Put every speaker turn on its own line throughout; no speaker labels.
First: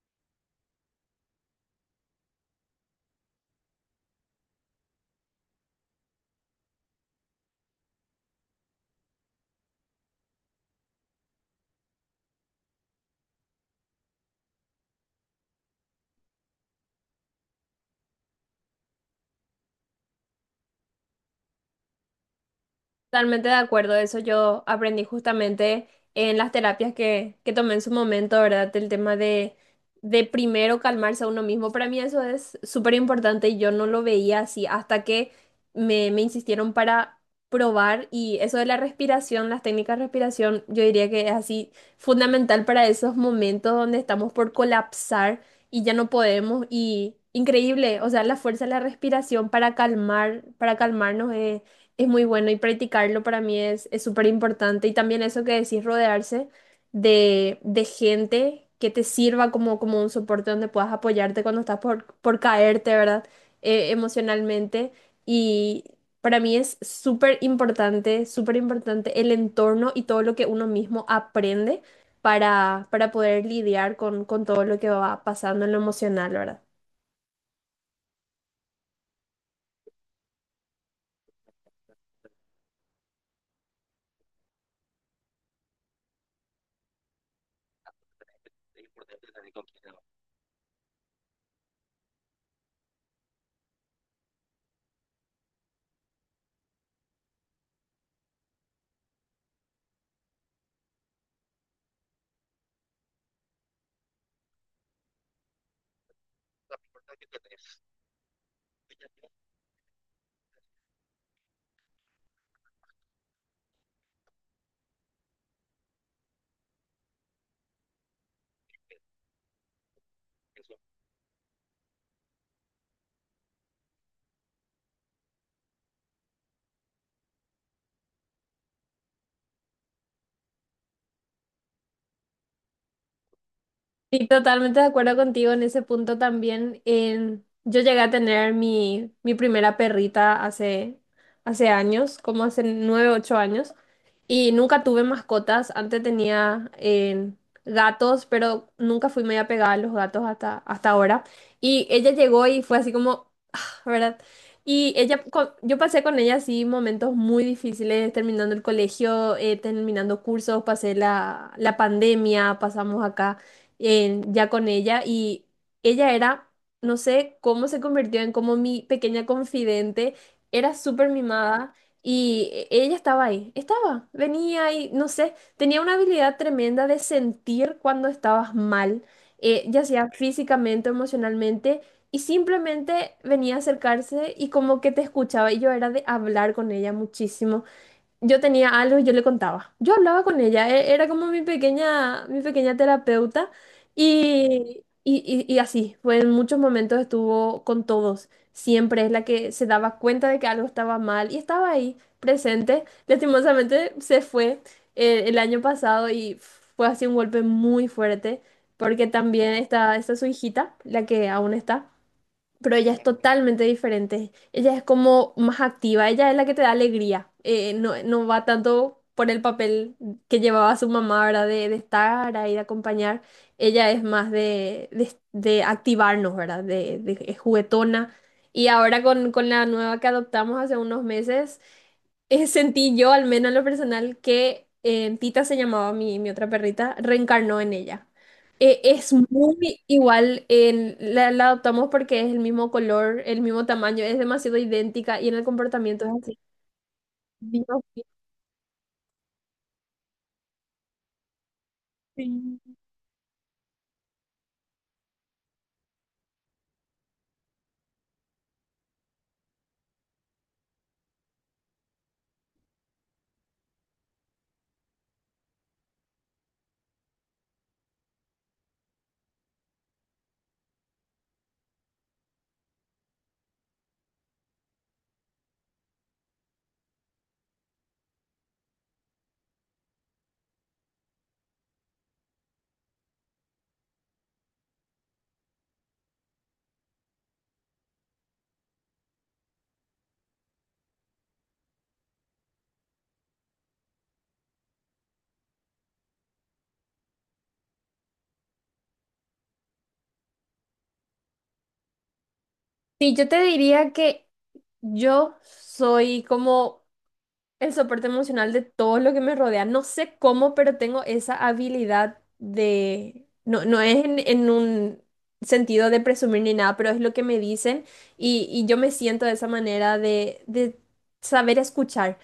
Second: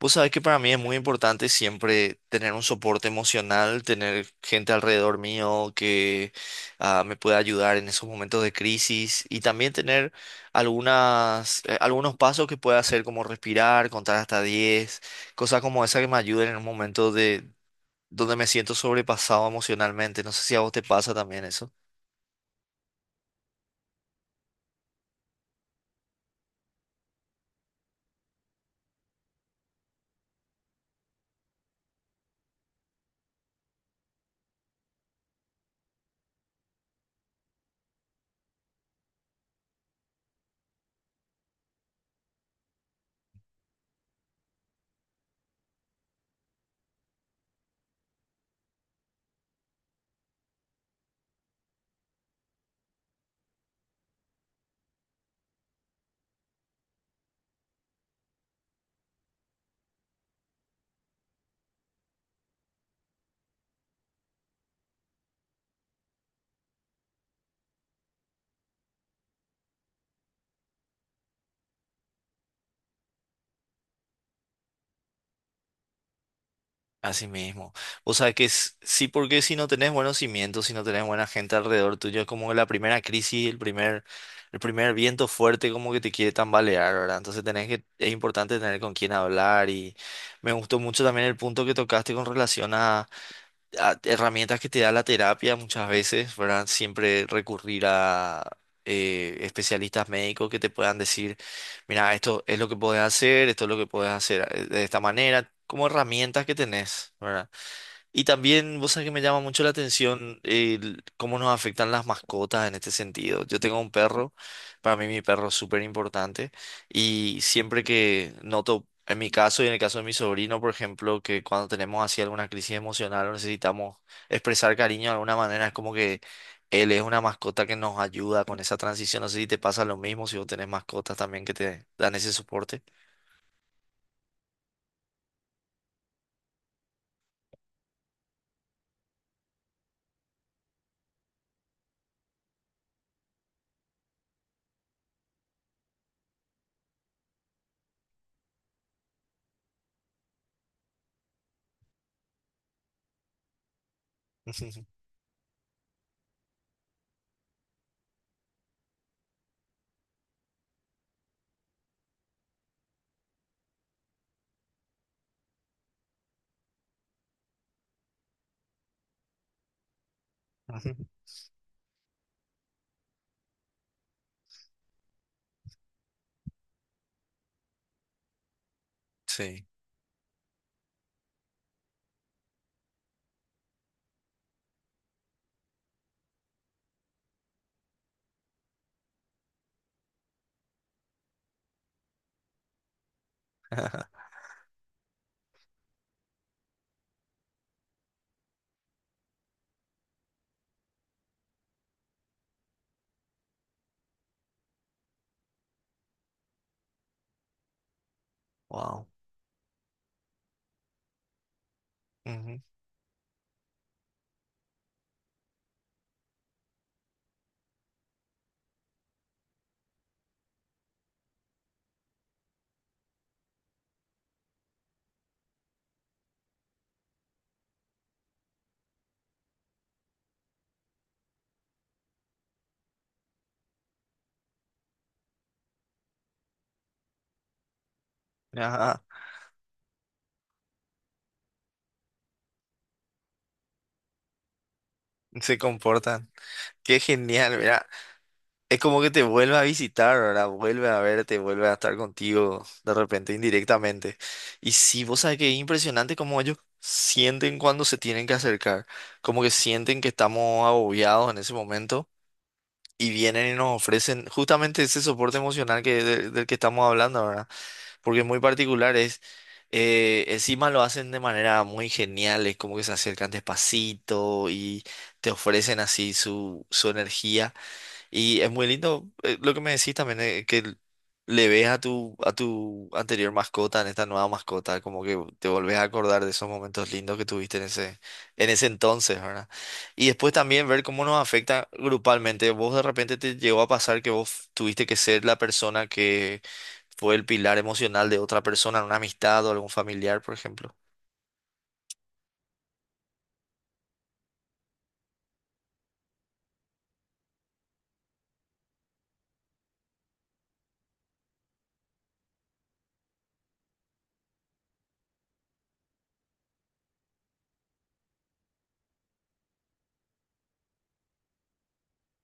Vos sabés que para mí es muy importante siempre tener un soporte emocional, tener gente alrededor mío que me pueda ayudar en esos momentos de crisis y también tener algunas, algunos pasos que pueda hacer como respirar, contar hasta 10, cosas como esa que me ayuden en un momento de donde me siento sobrepasado emocionalmente. No sé si a vos te pasa también eso.
Totalmente de acuerdo, eso yo aprendí justamente en las terapias que tomé en su momento, ¿verdad? El tema de primero calmarse a uno mismo, para mí eso es súper importante y yo no lo veía así hasta que me insistieron para probar y eso de la respiración, las técnicas de respiración, yo diría que es así fundamental para esos momentos donde estamos por colapsar y ya no podemos y increíble, o sea, la fuerza de la respiración para calmar, para calmarnos. Es muy bueno y practicarlo para mí es súper importante. Y también eso que decís, rodearse de gente que te sirva como, como un soporte donde puedas apoyarte cuando estás por caerte, ¿verdad? Emocionalmente. Y para mí es súper importante el entorno y todo lo que uno mismo aprende para poder lidiar con todo lo que va pasando en lo emocional, ¿verdad?
Así mismo. O sea que sí, porque si no tenés buenos cimientos, si no tenés buena gente alrededor tuyo, es como la primera crisis, el primer viento fuerte como que te quiere tambalear, ¿verdad? Entonces tenés que, es importante tener con quién hablar y me gustó mucho también el punto que tocaste con relación a herramientas que te da la terapia muchas veces, ¿verdad? Siempre recurrir a especialistas médicos que te puedan decir, mira, esto es lo que puedes hacer, esto es lo que puedes hacer de esta manera, como herramientas que tenés, ¿verdad? Y también, vos sabés que me llama mucho la atención el cómo nos afectan las mascotas en este sentido. Yo tengo un perro, para mí mi perro es súper importante y siempre que noto, en mi caso y en el caso de mi sobrino, por ejemplo, que cuando tenemos así alguna crisis emocional o necesitamos expresar cariño de alguna manera, es como que él es una mascota que nos ayuda con esa transición. No sé si te pasa lo mismo, si vos tenés mascotas también que te dan ese soporte.
Sí, totalmente de acuerdo contigo en ese punto también. Yo llegué a tener mi, mi primera perrita hace, hace años, como hace 9, 8 años, y nunca tuve mascotas. Antes tenía gatos, pero nunca fui muy apegada a los gatos hasta, hasta ahora. Y ella llegó y fue así como ¿verdad? Y ella, yo pasé con ella así momentos muy difíciles, terminando el colegio, terminando cursos, pasé la, la pandemia, pasamos acá ya con ella y ella era, no sé cómo se convirtió en como mi pequeña confidente, era
Ujú.
súper mimada y ella estaba ahí, estaba, venía y no sé, tenía una habilidad tremenda de sentir cuando estabas mal,
Sí.
ya sea físicamente o emocionalmente. Y simplemente venía a acercarse y como que te escuchaba y yo era de hablar con ella muchísimo. Yo tenía algo y yo le contaba. Yo hablaba con ella, era como mi pequeña terapeuta y así, fue en muchos momentos estuvo con todos. Siempre es la que se daba cuenta de que algo estaba mal y estaba ahí, presente. Lastimosamente se fue el año pasado y fue así un golpe muy fuerte
Wow.
porque también está, está su hijita, la que aún está,
Ujú.
pero ella es totalmente diferente. Ella es como más activa, ella es la que te da alegría. No, no va tanto por el papel que llevaba su mamá, ¿verdad? De estar ahí, de acompañar. Ella es más de activarnos, ¿verdad? Es juguetona. Y ahora con la nueva que adoptamos hace unos meses, sentí yo, al menos en lo personal, que Tita se llamaba mi, mi otra perrita, reencarnó en ella.
Ajá,
Es muy igual, la, la adoptamos porque es el mismo color, el mismo tamaño, es demasiado idéntica y en el
se
comportamiento es
comportan.
así.
Qué genial,
Dios
mira, es como que te vuelve a visitar, ¿verdad? Vuelve a verte, vuelve a estar contigo
mío.
de repente indirectamente. Y sí, vos sabés que es impresionante cómo ellos sienten cuando se tienen que acercar, como que sienten que estamos agobiados en ese momento y vienen y nos ofrecen justamente ese soporte emocional que, del, del que estamos hablando, ¿verdad? Porque es muy particular, es, encima lo hacen de manera muy genial, es como que se acercan despacito y te ofrecen así su, su energía. Y es muy lindo lo que me decís también, que le ves a tu anterior mascota, en esta nueva mascota, como que te volvés a acordar de esos momentos lindos que tuviste en ese entonces, ¿verdad? Y después también ver cómo nos afecta grupalmente. Vos de repente te llegó a pasar que vos tuviste que ser la persona que fue el pilar emocional de otra persona, en una amistad o algún familiar, por ejemplo.
Sí, yo te diría que yo soy como el soporte emocional de todo lo que me rodea. No sé cómo, pero tengo esa habilidad de... No, no es en un sentido de presumir ni nada, pero es lo que me dicen y yo me siento de esa manera de saber escuchar.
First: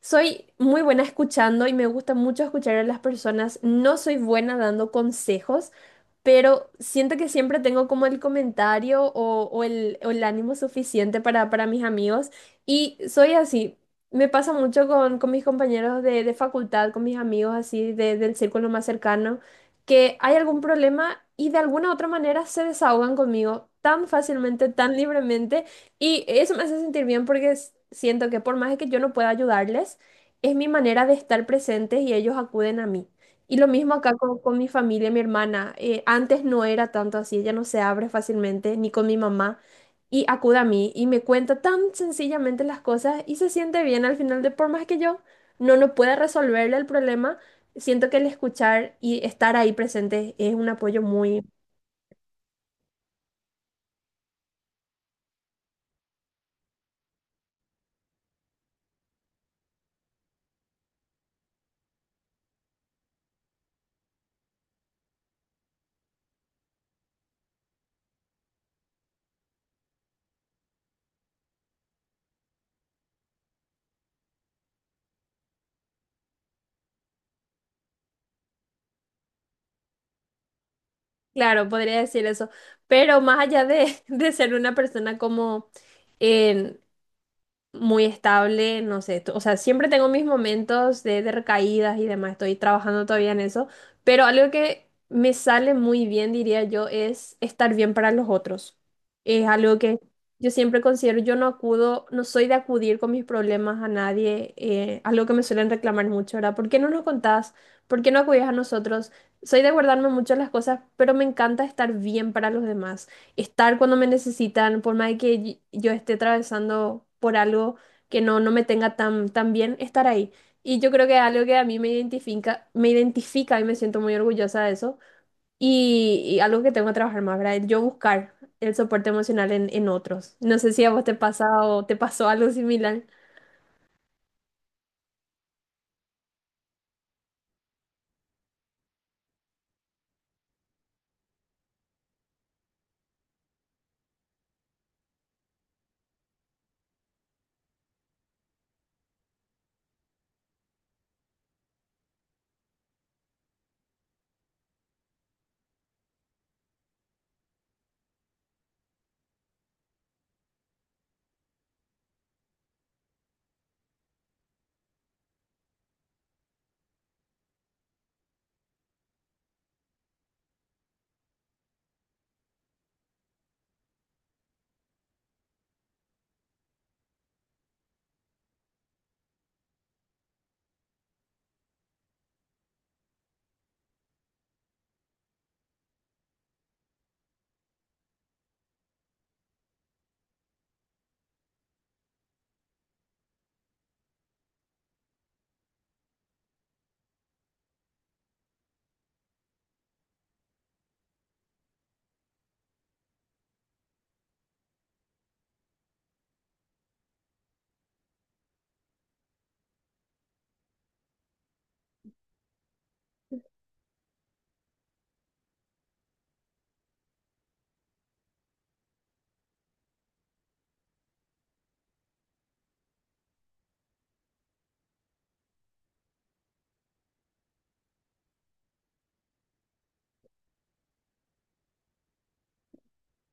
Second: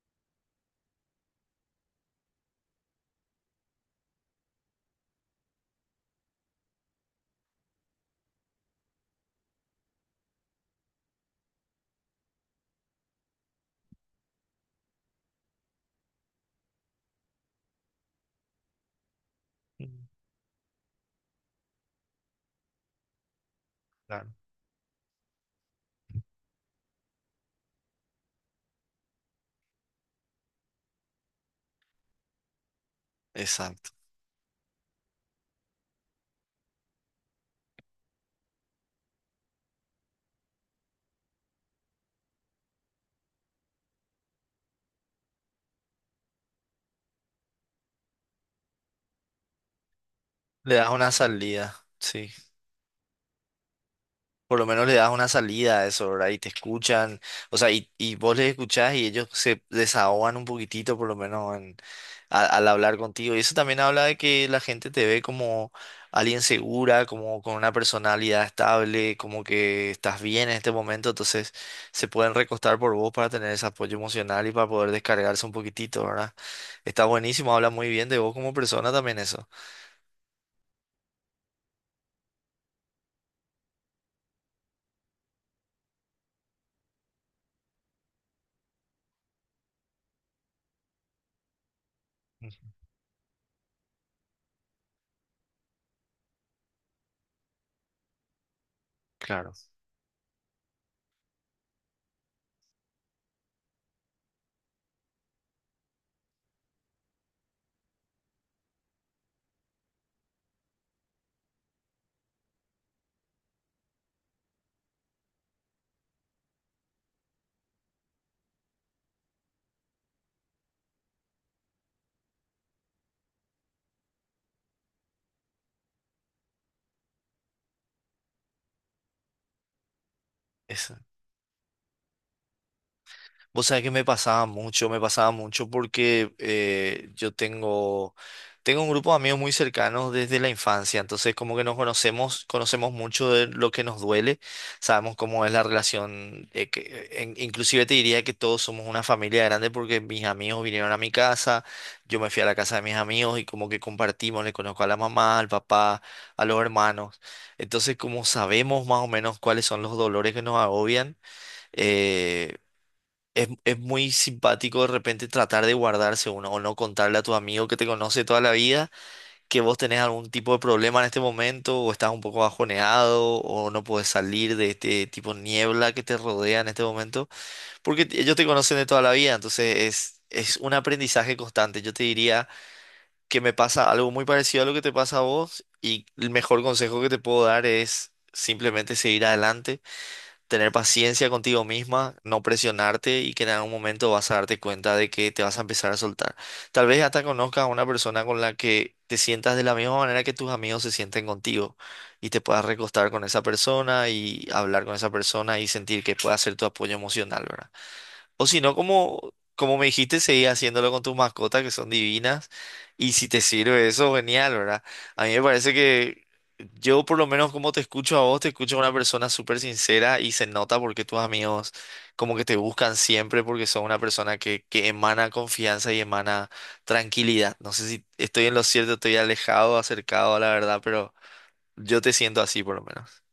Soy muy buena escuchando y me gusta mucho escuchar a las personas. No soy buena dando consejos, pero siento que siempre tengo como el comentario o el ánimo suficiente para mis amigos y soy así. Me pasa mucho con mis compañeros de facultad, con mis amigos así del círculo más cercano,
Mm.
que hay algún problema y de alguna otra manera se desahogan conmigo tan
Claro.
fácilmente, tan libremente y eso me hace sentir bien porque siento que por más que yo no pueda ayudarles, es mi manera de estar presentes y ellos acuden a mí. Y lo
Exacto.
mismo acá con mi familia, mi hermana. Antes no era tanto así, ella no se abre fácilmente, ni con mi mamá. Y acude a mí y me cuenta tan sencillamente las cosas y se siente bien al final de por más que yo no, no pueda resolverle el problema, siento que el escuchar y estar ahí presente es un
Le das
apoyo
una
muy
salida, sí. Por lo menos le das una salida a eso, ¿verdad? Y te escuchan, o sea, y vos les escuchás y ellos se desahogan un poquitito, por lo menos al hablar contigo. Y eso también habla de que la gente te ve como alguien segura, como con una personalidad estable, como que estás bien en este momento, entonces se pueden recostar por vos para tener ese apoyo emocional y para poder descargarse un poquitito, ¿verdad? Está buenísimo, habla muy bien de vos como persona también eso.
claro, podría decir eso. Pero más allá de, de ser una persona como... em, muy estable, no sé, o sea, siempre tengo mis momentos de recaídas y demás, estoy trabajando todavía en eso, pero algo que me sale muy bien, diría yo, es estar bien para los otros. Es
Claro.
algo que yo siempre considero, yo no acudo, no soy de acudir con mis problemas a nadie, algo que me suelen reclamar mucho, ¿verdad? ¿Por qué no nos contás? ¿Por qué no acudís a nosotros? Soy de guardarme mucho las cosas, pero me encanta estar bien para los demás, estar cuando me necesitan, por más de que yo esté atravesando por algo que no, no me tenga tan, tan bien, estar ahí. Y yo creo que es algo que a mí me identifica y me siento muy orgullosa de eso. Y algo que tengo que trabajar más, ¿verdad? Yo buscar el soporte emocional en otros. No sé si a
Eso.
vos te pasa o te pasó algo similar.
Vos sabés que me pasaba mucho porque yo tengo, tengo un grupo de amigos muy cercanos desde la infancia, entonces como que nos conocemos, conocemos mucho de lo que nos duele, sabemos cómo es la relación, inclusive te diría que todos somos una familia grande porque mis amigos vinieron a mi casa, yo me fui a la casa de mis amigos y como que compartimos, le conozco a la mamá, al papá, a los hermanos, entonces como sabemos más o menos cuáles son los dolores que nos agobian, eh, es muy simpático de repente tratar de guardarse uno o no contarle a tu amigo que te conoce toda la vida que vos tenés algún tipo de problema en este momento o estás un poco bajoneado o no puedes salir de este tipo de niebla que te rodea en este momento porque ellos te conocen de toda la vida, entonces es un aprendizaje constante. Yo te diría que me pasa algo muy parecido a lo que te pasa a vos y el mejor consejo que te puedo dar es simplemente seguir adelante tener paciencia contigo misma, no presionarte y que en algún momento vas a darte cuenta de que te vas a empezar a soltar. Tal vez hasta conozcas a una persona con la que te sientas de la misma manera que tus amigos se sienten contigo y te puedas recostar con esa persona y hablar con esa persona y sentir que pueda ser tu apoyo emocional, ¿verdad? O si no, como, como me dijiste, seguí haciéndolo con tus mascotas que son divinas. Y si te sirve eso, genial, ¿verdad? A mí me parece que yo, por lo menos, como te escucho a vos, te escucho a una persona súper sincera y se nota porque tus amigos como que te buscan siempre porque son una persona que emana confianza y emana tranquilidad. No sé si estoy en lo cierto, estoy alejado, acercado a la verdad, pero yo te siento así, por lo menos.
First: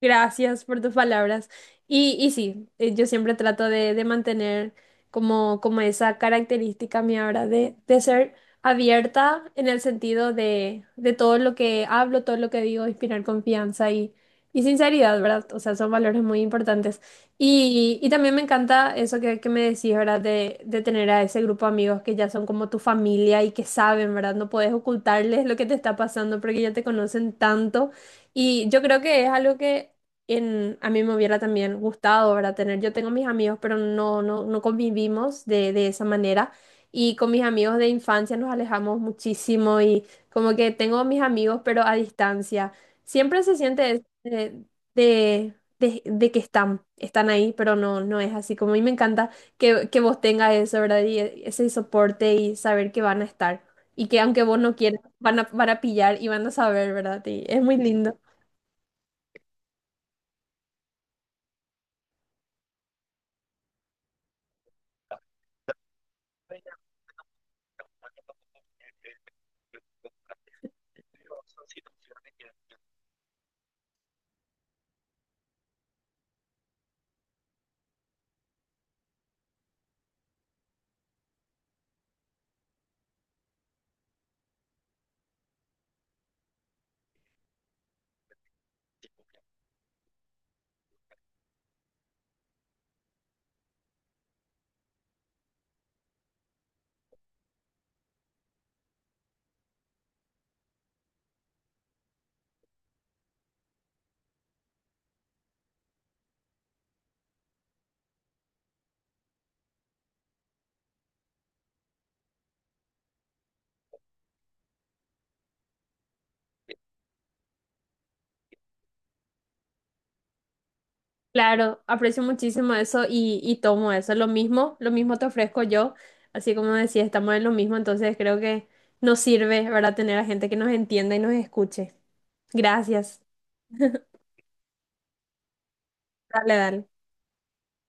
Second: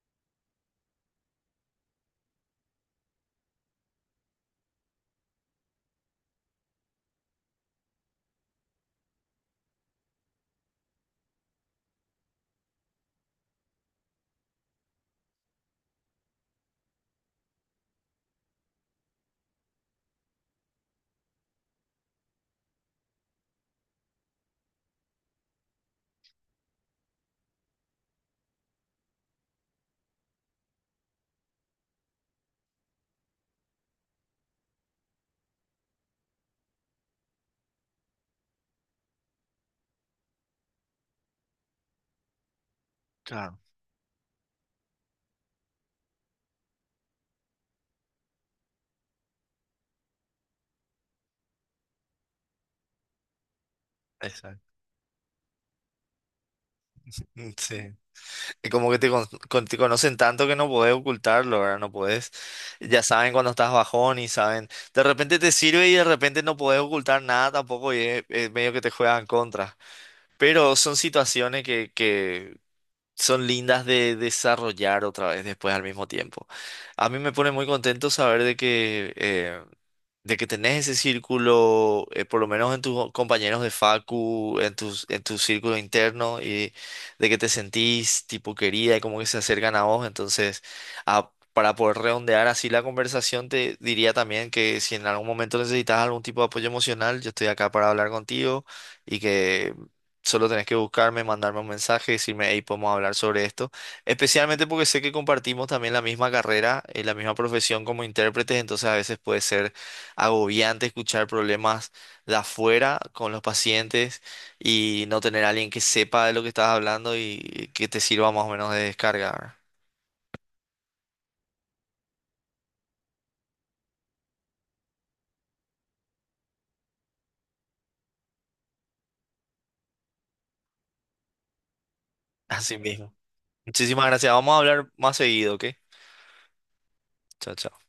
Gracias por tus palabras. Y sí, yo siempre trato de mantener como, como esa característica mía ahora de ser abierta en el sentido de todo lo que hablo, todo lo que digo, inspirar confianza y sinceridad, ¿verdad? O sea, son valores muy importantes. Y también me encanta eso que me decís, ¿verdad? De tener a ese grupo de amigos que ya son como tu familia y que saben, ¿verdad? No puedes ocultarles lo que te está pasando porque ya te conocen tanto y yo creo que es algo que en, a mí me hubiera también gustado, ¿verdad? Tener. Yo tengo mis amigos, pero no convivimos de esa manera. Y con mis amigos de infancia nos alejamos muchísimo y como que tengo mis amigos, pero a distancia. Siempre se
Claro,
siente de, de que están, están ahí, pero no, no es así. Como a mí me encanta que vos tengas eso, ¿verdad? Y ese soporte y saber que van a estar. Y que aunque vos
exacto.
no quieras, van a, van a pillar y van a saber, ¿verdad? Y es muy
Sí.
lindo.
Y como que te, te conocen tanto que no podés ocultarlo, ¿verdad? No podés. Ya saben cuando estás bajón y saben. De repente te sirve y de repente no podés ocultar nada tampoco y es medio que te juegan contra. Pero son situaciones que son lindas de desarrollar otra vez después al mismo tiempo. A mí me pone muy contento saber de que tenés ese círculo, por lo menos en tus compañeros de facu, en tus, en tu círculo interno, y de que te sentís tipo querida y como que se acercan a vos. Entonces, para poder redondear así la conversación, te diría también que si en algún momento necesitas algún tipo de apoyo emocional, yo estoy acá para hablar contigo y que... Solo tenés que buscarme, mandarme un mensaje, decirme, hey, podemos hablar sobre esto. Especialmente porque sé que compartimos también la misma carrera, la misma profesión como intérpretes, entonces a veces puede ser agobiante escuchar problemas de afuera con los pacientes y no tener a alguien que sepa de lo que estás hablando y que te sirva más o menos de descarga, ¿verdad?
Claro, aprecio muchísimo eso y tomo eso. Lo mismo te ofrezco yo. Así como decía, estamos en lo mismo, entonces creo que nos sirve, ¿verdad? Tener a gente que nos entienda y nos escuche.
Así mismo.
Gracias.
Muchísimas gracias. Vamos a hablar más seguido, ¿ok?
Dale, dale.
Chao, chao.